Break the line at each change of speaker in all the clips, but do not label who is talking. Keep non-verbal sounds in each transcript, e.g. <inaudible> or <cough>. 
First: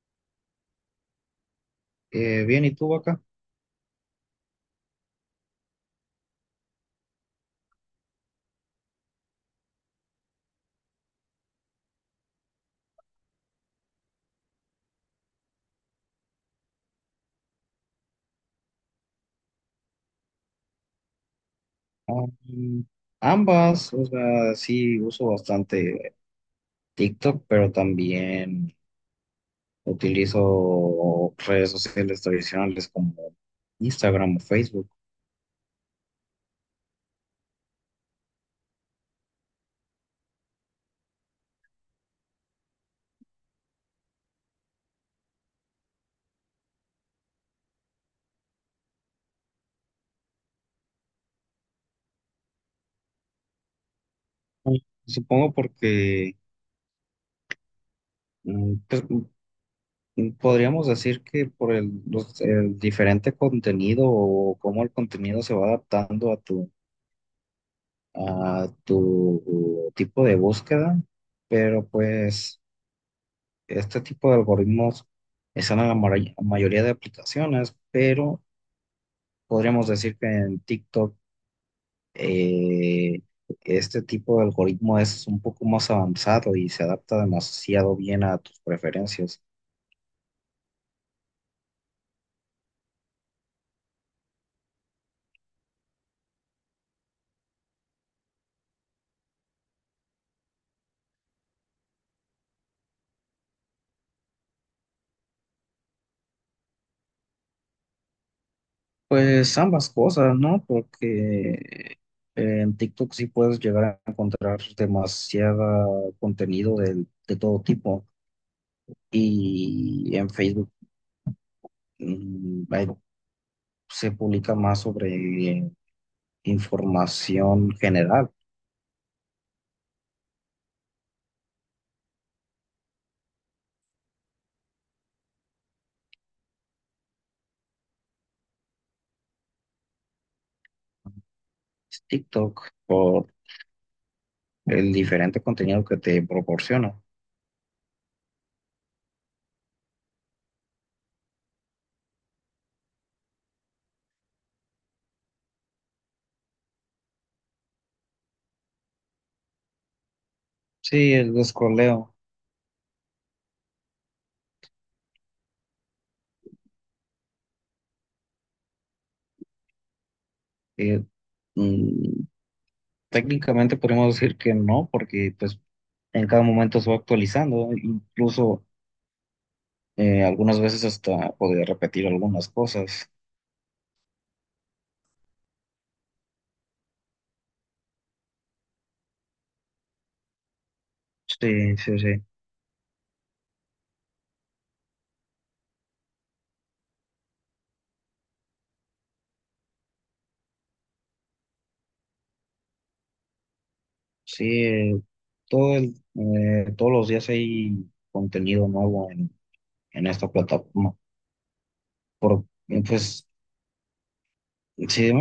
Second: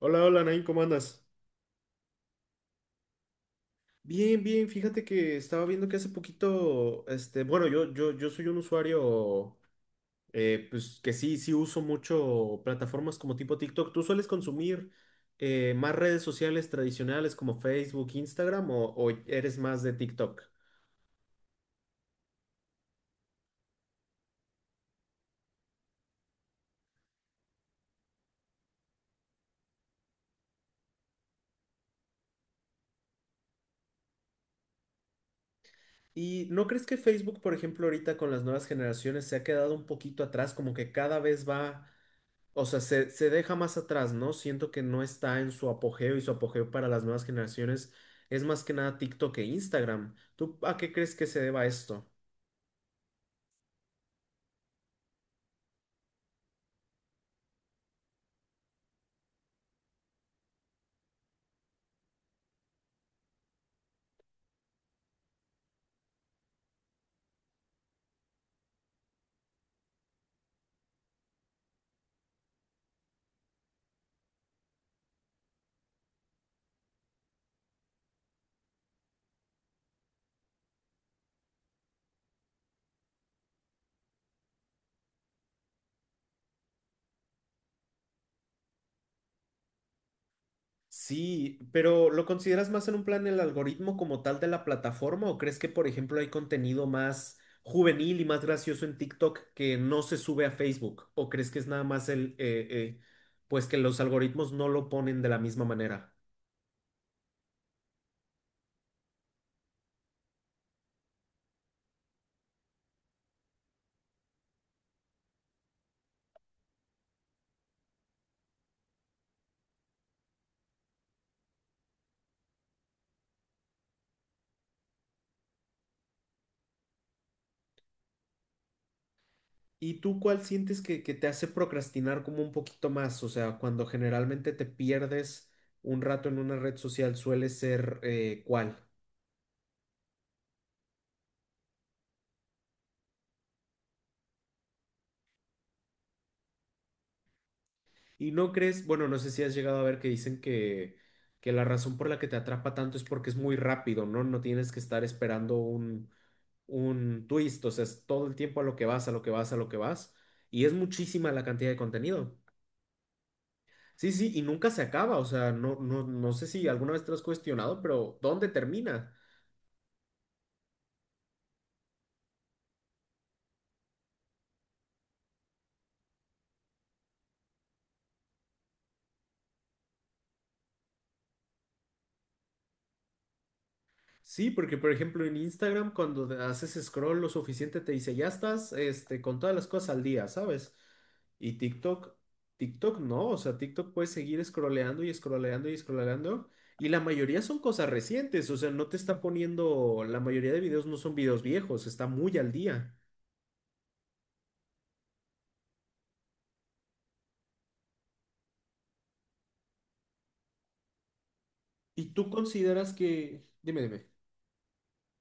Hola, hola, Nain, ¿cómo andas?
Bien, ¿y tú acá?
Bien, bien, fíjate que estaba viendo que hace poquito, este, bueno, yo soy un usuario, pues que sí, sí uso mucho plataformas como tipo TikTok. ¿Tú sueles consumir más redes sociales tradicionales como Facebook, Instagram o eres más de TikTok?
Ambas, o sea, sí uso bastante TikTok, pero también utilizo redes sociales tradicionales como Instagram o Facebook.
¿Y no crees que Facebook, por ejemplo, ahorita con las nuevas generaciones se ha quedado un poquito atrás, como que cada vez va. O sea, se deja más atrás, ¿no? Siento que no está en su apogeo y su apogeo para las nuevas generaciones es más que nada TikTok e Instagram. ¿Tú a qué crees que se deba esto?
Supongo porque pues, podríamos decir que por el diferente contenido o cómo el contenido se va adaptando a tu tipo de búsqueda, pero pues este tipo de algoritmos están en la mayoría de aplicaciones, pero podríamos decir que en TikTok eh, este tipo de algoritmo es un poco más avanzado y se adapta demasiado bien a tus preferencias.
Sí, pero ¿lo consideras más en un plan el algoritmo como tal de la plataforma o crees que, por ejemplo, hay contenido más juvenil y más gracioso en TikTok que no se sube a Facebook? ¿O crees que es nada más el, pues que los algoritmos no lo ponen de la misma manera?
Pues ambas cosas, ¿no? Porque en TikTok sí puedes llegar a encontrar demasiado contenido de todo tipo, y en Facebook, mm, hay- se publica más sobre información general.
¿Y tú cuál sientes que te hace procrastinar como un poquito más? O sea, cuando generalmente te pierdes un rato en una red social, suele ser ¿cuál?
TikTok, por el diferente contenido que te proporciona.
Y no crees, bueno, no sé si has llegado a ver que dicen que, la razón por la que te atrapa tanto es porque es muy rápido, ¿no? No tienes que estar esperando un twist, o sea, es todo el tiempo a lo que vas, a lo que vas, a lo que vas. Y es
Sí,
muchísima
el
la cantidad de
descoleo,
contenido. Sí, sí, y nunca se acaba, o sea, no, no, no sé si alguna vez te lo has cuestionado, pero ¿dónde termina?
eh, mm, técnicamente podemos decir que no, porque pues en cada momento se va actualizando, incluso algunas veces hasta podría repetir algunas cosas.
Sí, porque por ejemplo en Instagram cuando te haces scroll lo suficiente te dice, ya estás este, con todas las cosas al día, ¿sabes? Y
Sí, sí,
TikTok,
sí.
TikTok no, o sea, TikTok puedes seguir scrolleando y scrolleando y scrolleando y la mayoría son cosas recientes, o sea, no te está poniendo, la mayoría de videos no son videos viejos, está muy al día.
Sí, todos los días hay contenido nuevo en esta plataforma.
¿Y tú
Por,
consideras
pues,
que, dime, dime?
sí.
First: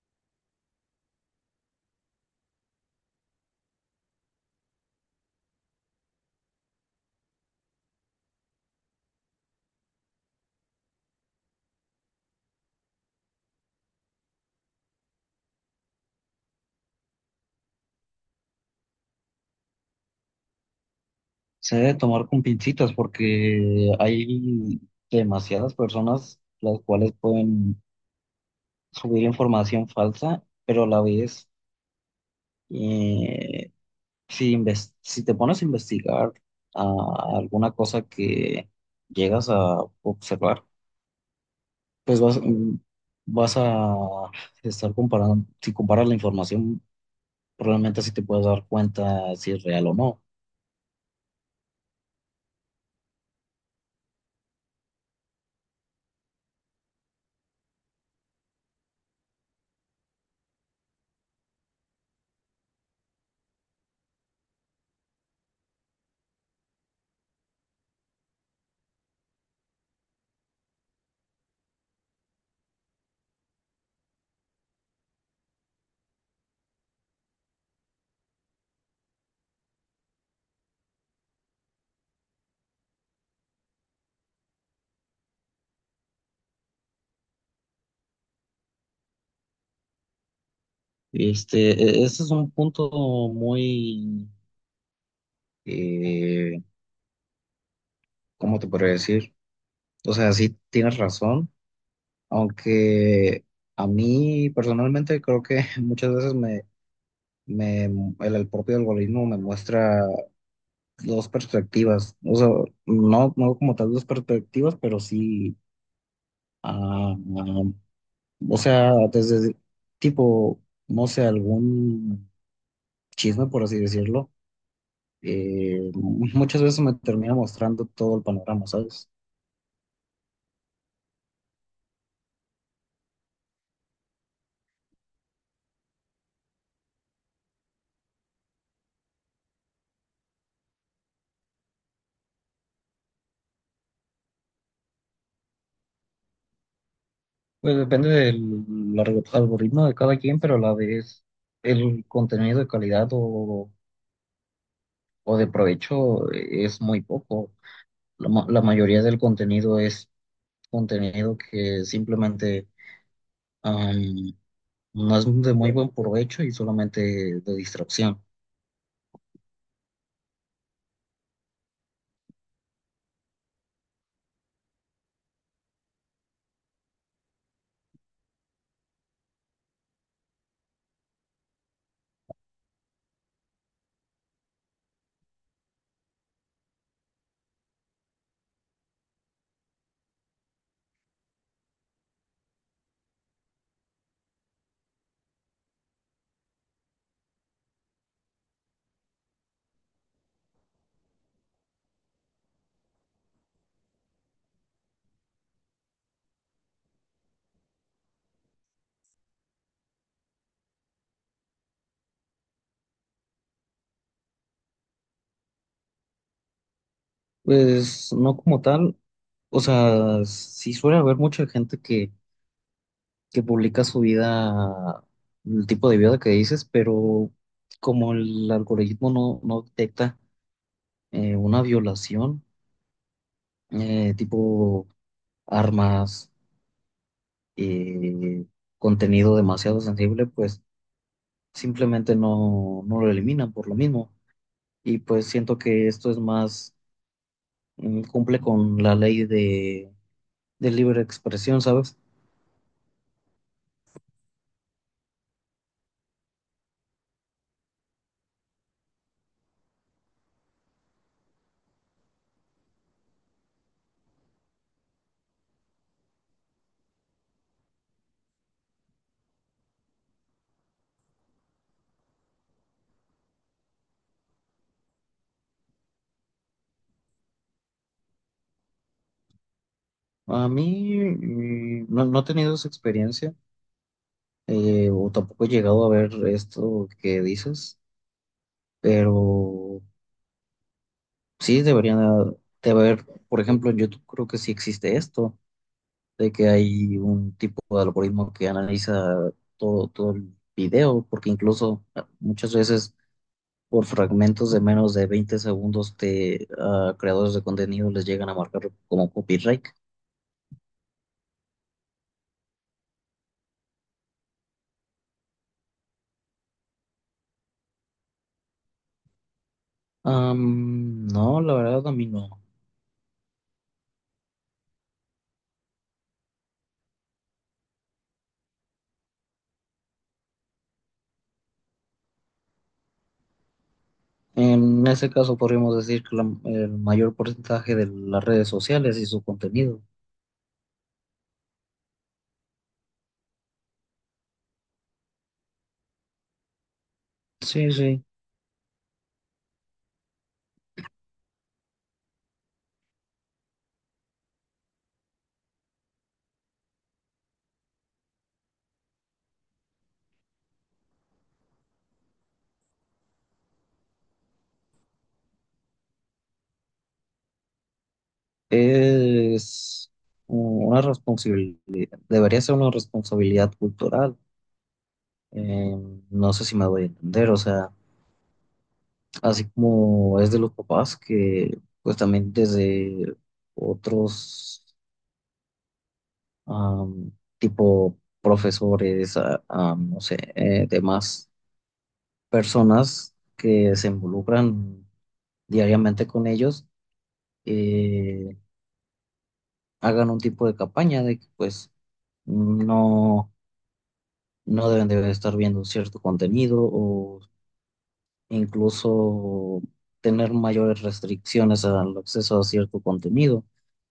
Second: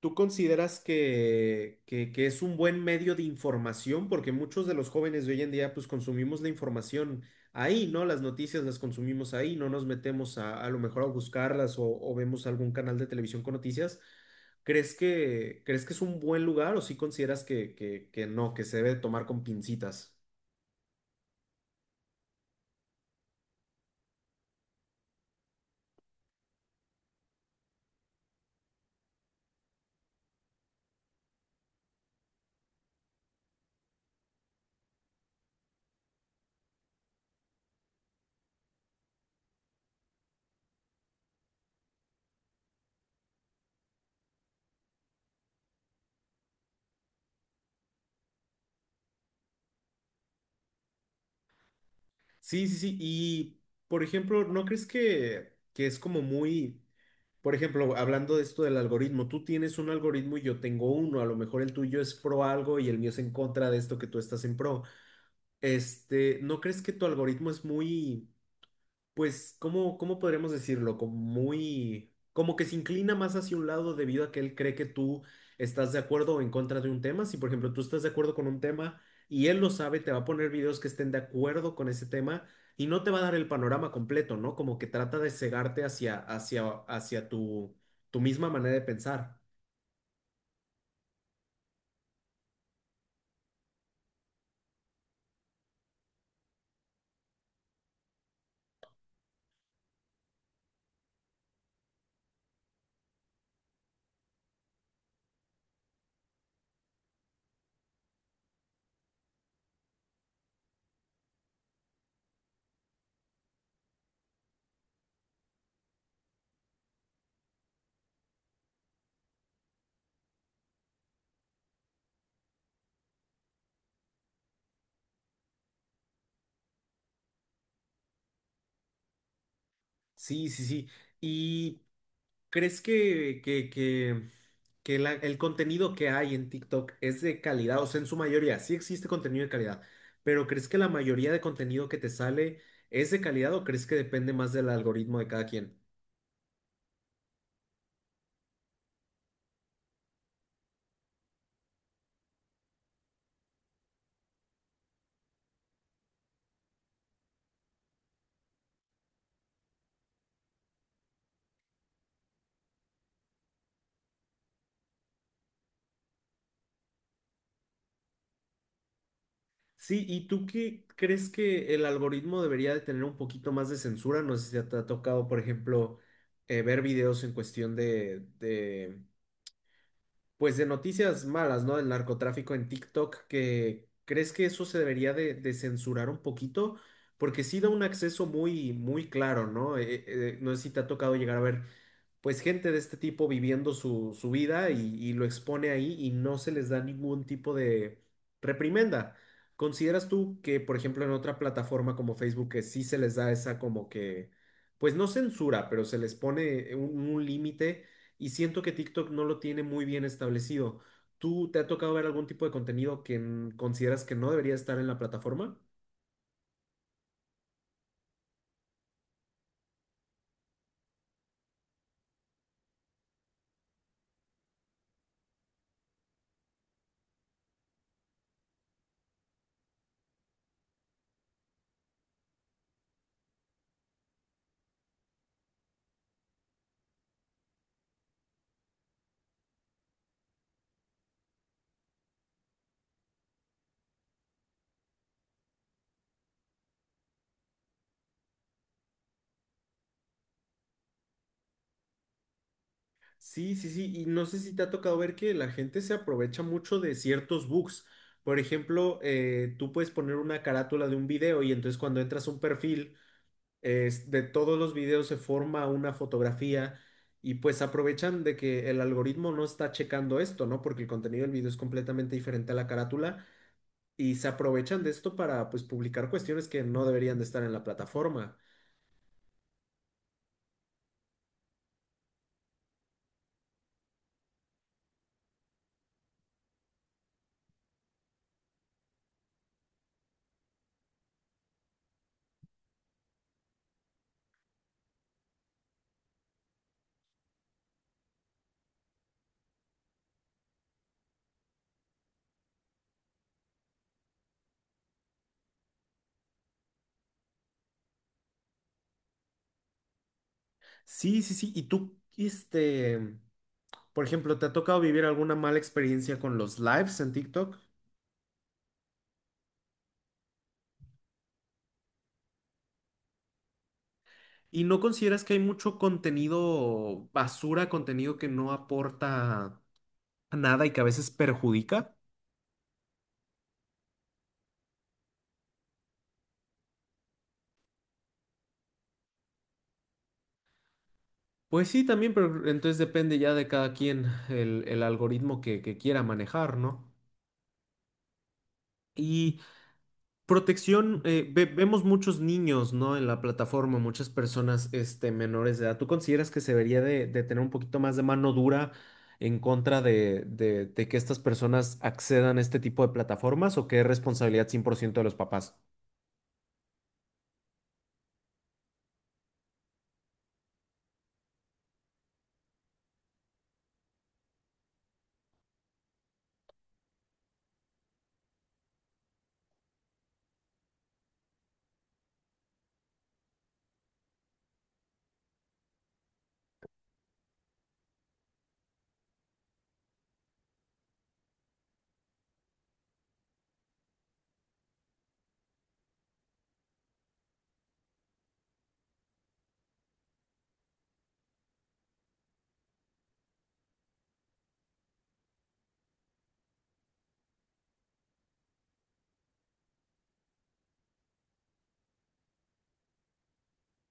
¿Tú consideras que, que es un buen medio de información? Porque muchos de los jóvenes de hoy en día, pues consumimos la información ahí, ¿no? Las noticias las consumimos ahí, no nos metemos a lo mejor a buscarlas o vemos algún canal de televisión con noticias. Crees que es un buen lugar o sí consideras que, que no, que se debe tomar con pincitas?
Se debe tomar con pincitas porque hay demasiadas personas las cuales pueden subir información falsa, pero a la vez, eh, si te pones a investigar a alguna cosa que llegas a observar, pues vas a estar comparando; si comparas la información, probablemente así te puedes dar cuenta si es real o no.
Sí, sí, sí. Y, por ejemplo, ¿no crees que es como muy... Por ejemplo, hablando de esto del algoritmo, tú tienes un algoritmo y yo tengo uno, a lo mejor el tuyo es pro algo y el mío es en contra de esto que tú estás en pro? Este, ¿no crees que tu algoritmo es muy, pues, ¿cómo, cómo podríamos decirlo? Como muy, como que se inclina más hacia un lado debido a que él cree que tú estás de acuerdo o en contra de un tema. Si, por ejemplo, tú estás de acuerdo con un tema y él lo sabe, te va a poner videos que estén de acuerdo con ese tema y no te va a dar el panorama completo, ¿no? Como que trata de cegarte hacia tu, misma manera de pensar.
Este, ese es un punto muy, eh, ¿cómo te podría decir? O sea, sí tienes razón, aunque a mí personalmente creo que <laughs> muchas veces me, el propio algoritmo me muestra dos perspectivas, o sea, no como tal dos perspectivas, pero sí, ah, ah, o sea, desde tipo, no sé, algún chisme, por así decirlo, muchas veces me termina mostrando todo el panorama, ¿sabes?
Sí, sí, sí. Y ¿crees que el contenido que hay en TikTok es de calidad? O sea, en su mayoría, sí existe contenido de calidad, pero ¿crees que la mayoría de contenido que te sale es de calidad o crees que depende más del algoritmo de cada quien?
Pues depende del algoritmo de cada quien, pero a la vez el contenido de calidad o de provecho es muy poco. La mayoría del contenido es contenido que simplemente am, no es de muy buen provecho y solamente de distracción.
Sí, ¿y tú qué crees que el algoritmo debería de tener un poquito más de censura? No sé si te ha tocado, por ejemplo, ver videos en cuestión de, pues de noticias malas, ¿no? Del narcotráfico en TikTok, que crees que eso se debería de, censurar un poquito, porque sí da un acceso muy, muy claro, ¿no? No sé si te ha tocado llegar a ver, pues gente de este tipo viviendo su vida y lo expone ahí y no se les da ningún tipo de reprimenda. ¿Consideras tú que, por ejemplo, en otra plataforma como Facebook, que sí se les da esa como que, pues no censura, pero se les pone un límite? Y siento que TikTok no lo tiene muy bien establecido. ¿Tú te ha tocado ver algún tipo de contenido que consideras que no debería estar en la plataforma?
Pues no como tal, o sea, sí suele haber mucha gente que publica su vida, el tipo de vida que dices, pero como el algoritmo no detecta una violación, tipo armas, eh, contenido demasiado sensible, pues simplemente no lo eliminan por lo mismo. Y pues siento que esto es más, cumple con la ley de libre expresión, ¿sabes?
Sí, sí, sí. Y no sé si te ha tocado ver que la gente se aprovecha mucho de ciertos bugs. Por ejemplo, tú puedes poner una carátula de un video y entonces cuando entras a un perfil, de todos los videos se forma una fotografía y pues aprovechan de que el algoritmo no está checando esto, ¿no? Porque el contenido del video es completamente diferente a la carátula y se aprovechan de esto para pues publicar cuestiones que no deberían de estar en la plataforma.
A mí no he tenido esa experiencia, o tampoco he llegado a ver esto que dices, pero sí deberían de haber, por ejemplo, en YouTube creo que sí existe esto de que hay un tipo de algoritmo que analiza todo, todo el video, porque incluso muchas veces por fragmentos de menos de 20 segundos de creadores de contenido les llegan a marcar como copyright.
Sí, sí, sí. ¿Y tú, este, por ejemplo, te ha tocado vivir alguna mala experiencia con los lives en TikTok?
No, la verdad a mí no.
¿Y no consideras que hay mucho contenido basura, contenido que no aporta nada y que a veces perjudica?
En ese caso podríamos decir que el mayor porcentaje de las redes sociales y su contenido.
Pues sí, también, pero entonces depende ya de cada quien el algoritmo que quiera manejar, ¿no?
Sí, sí.
Y protección, vemos muchos niños, ¿no? En la plataforma, muchas personas, este, menores de edad. ¿Tú consideras que se debería de tener un poquito más de mano dura en contra de, de que estas personas accedan a este tipo de plataformas o que es responsabilidad 100% de los papás?
Es una responsabilidad, debería ser una responsabilidad cultural. Eh, no sé si me voy a entender, o sea, así como es de los papás, que pues también desde otros, am, tipo profesores, no sé, demás personas que se involucran diariamente con ellos, eh, hagan un tipo de campaña de que pues no, no deben de estar viendo cierto contenido, incluso tener mayores restricciones al acceso a cierto contenido,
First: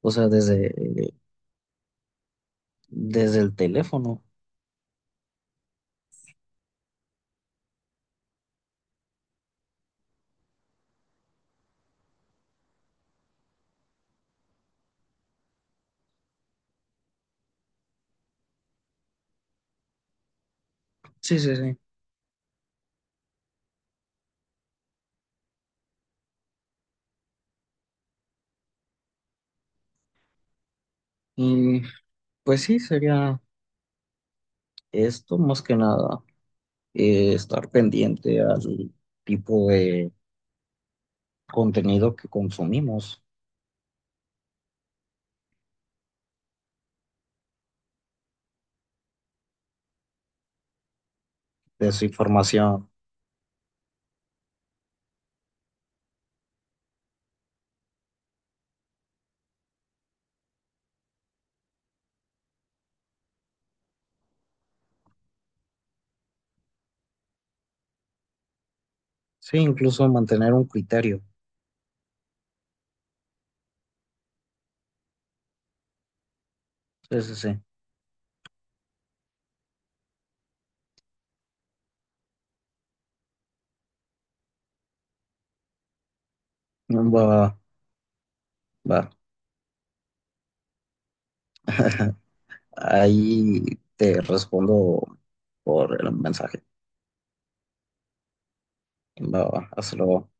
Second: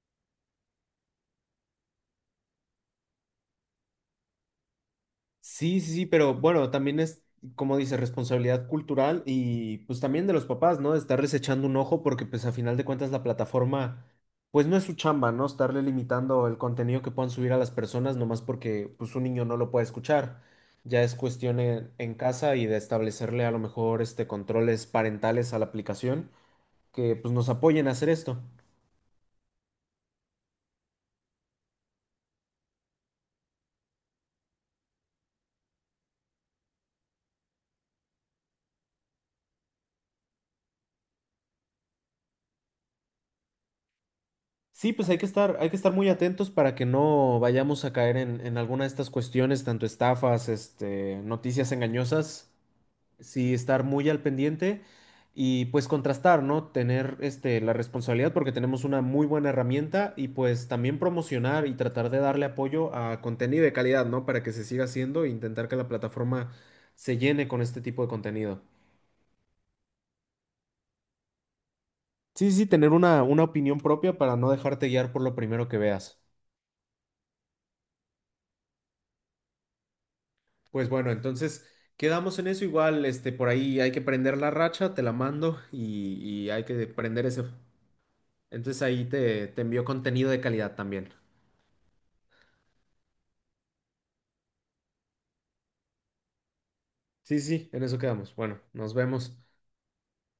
o sea, desde el teléfono.
Sí, sí, sí, pero bueno, también es, como dice, responsabilidad cultural y pues también de los papás, ¿no? Estarles echando un ojo porque pues a final de cuentas la plataforma, pues no es su chamba, ¿no? Estarle limitando el contenido que puedan subir a las personas nomás porque pues un niño no lo puede escuchar. Ya es
Sí, sí,
cuestión
sí.
en casa y de establecerle a lo mejor este controles parentales a la aplicación que pues nos apoyen a hacer esto.
Y pues sí, sería esto más que nada, estar pendiente al tipo de contenido que consumimos,
Sí, pues hay que estar muy atentos para que no vayamos a caer en alguna de estas cuestiones, tanto estafas, este, noticias
de su
engañosas.
información.
Sí, estar muy al pendiente y pues contrastar, ¿no? Tener este, la responsabilidad porque tenemos una muy buena herramienta y pues también promocionar y tratar de darle apoyo a contenido de calidad, ¿no? Para que se siga haciendo e intentar que la plataforma se llene con este tipo de contenido.
Sí, incluso mantener un criterio.
Sí, sí, sí, tener una, opinión propia para no dejarte guiar por lo primero que veas.
Sí, sí, sí.
Pues bueno, entonces quedamos en eso igual, este, por ahí hay que prender la racha, te la mando y hay que
Va,
prender
va.
ese. Entonces ahí
Va.
te, envío contenido de calidad también.
<laughs> Ahí te respondo por el mensaje.
Sí, sí, sí, en eso quedamos. Bueno, nos vemos.
Va, va. Hasta luego.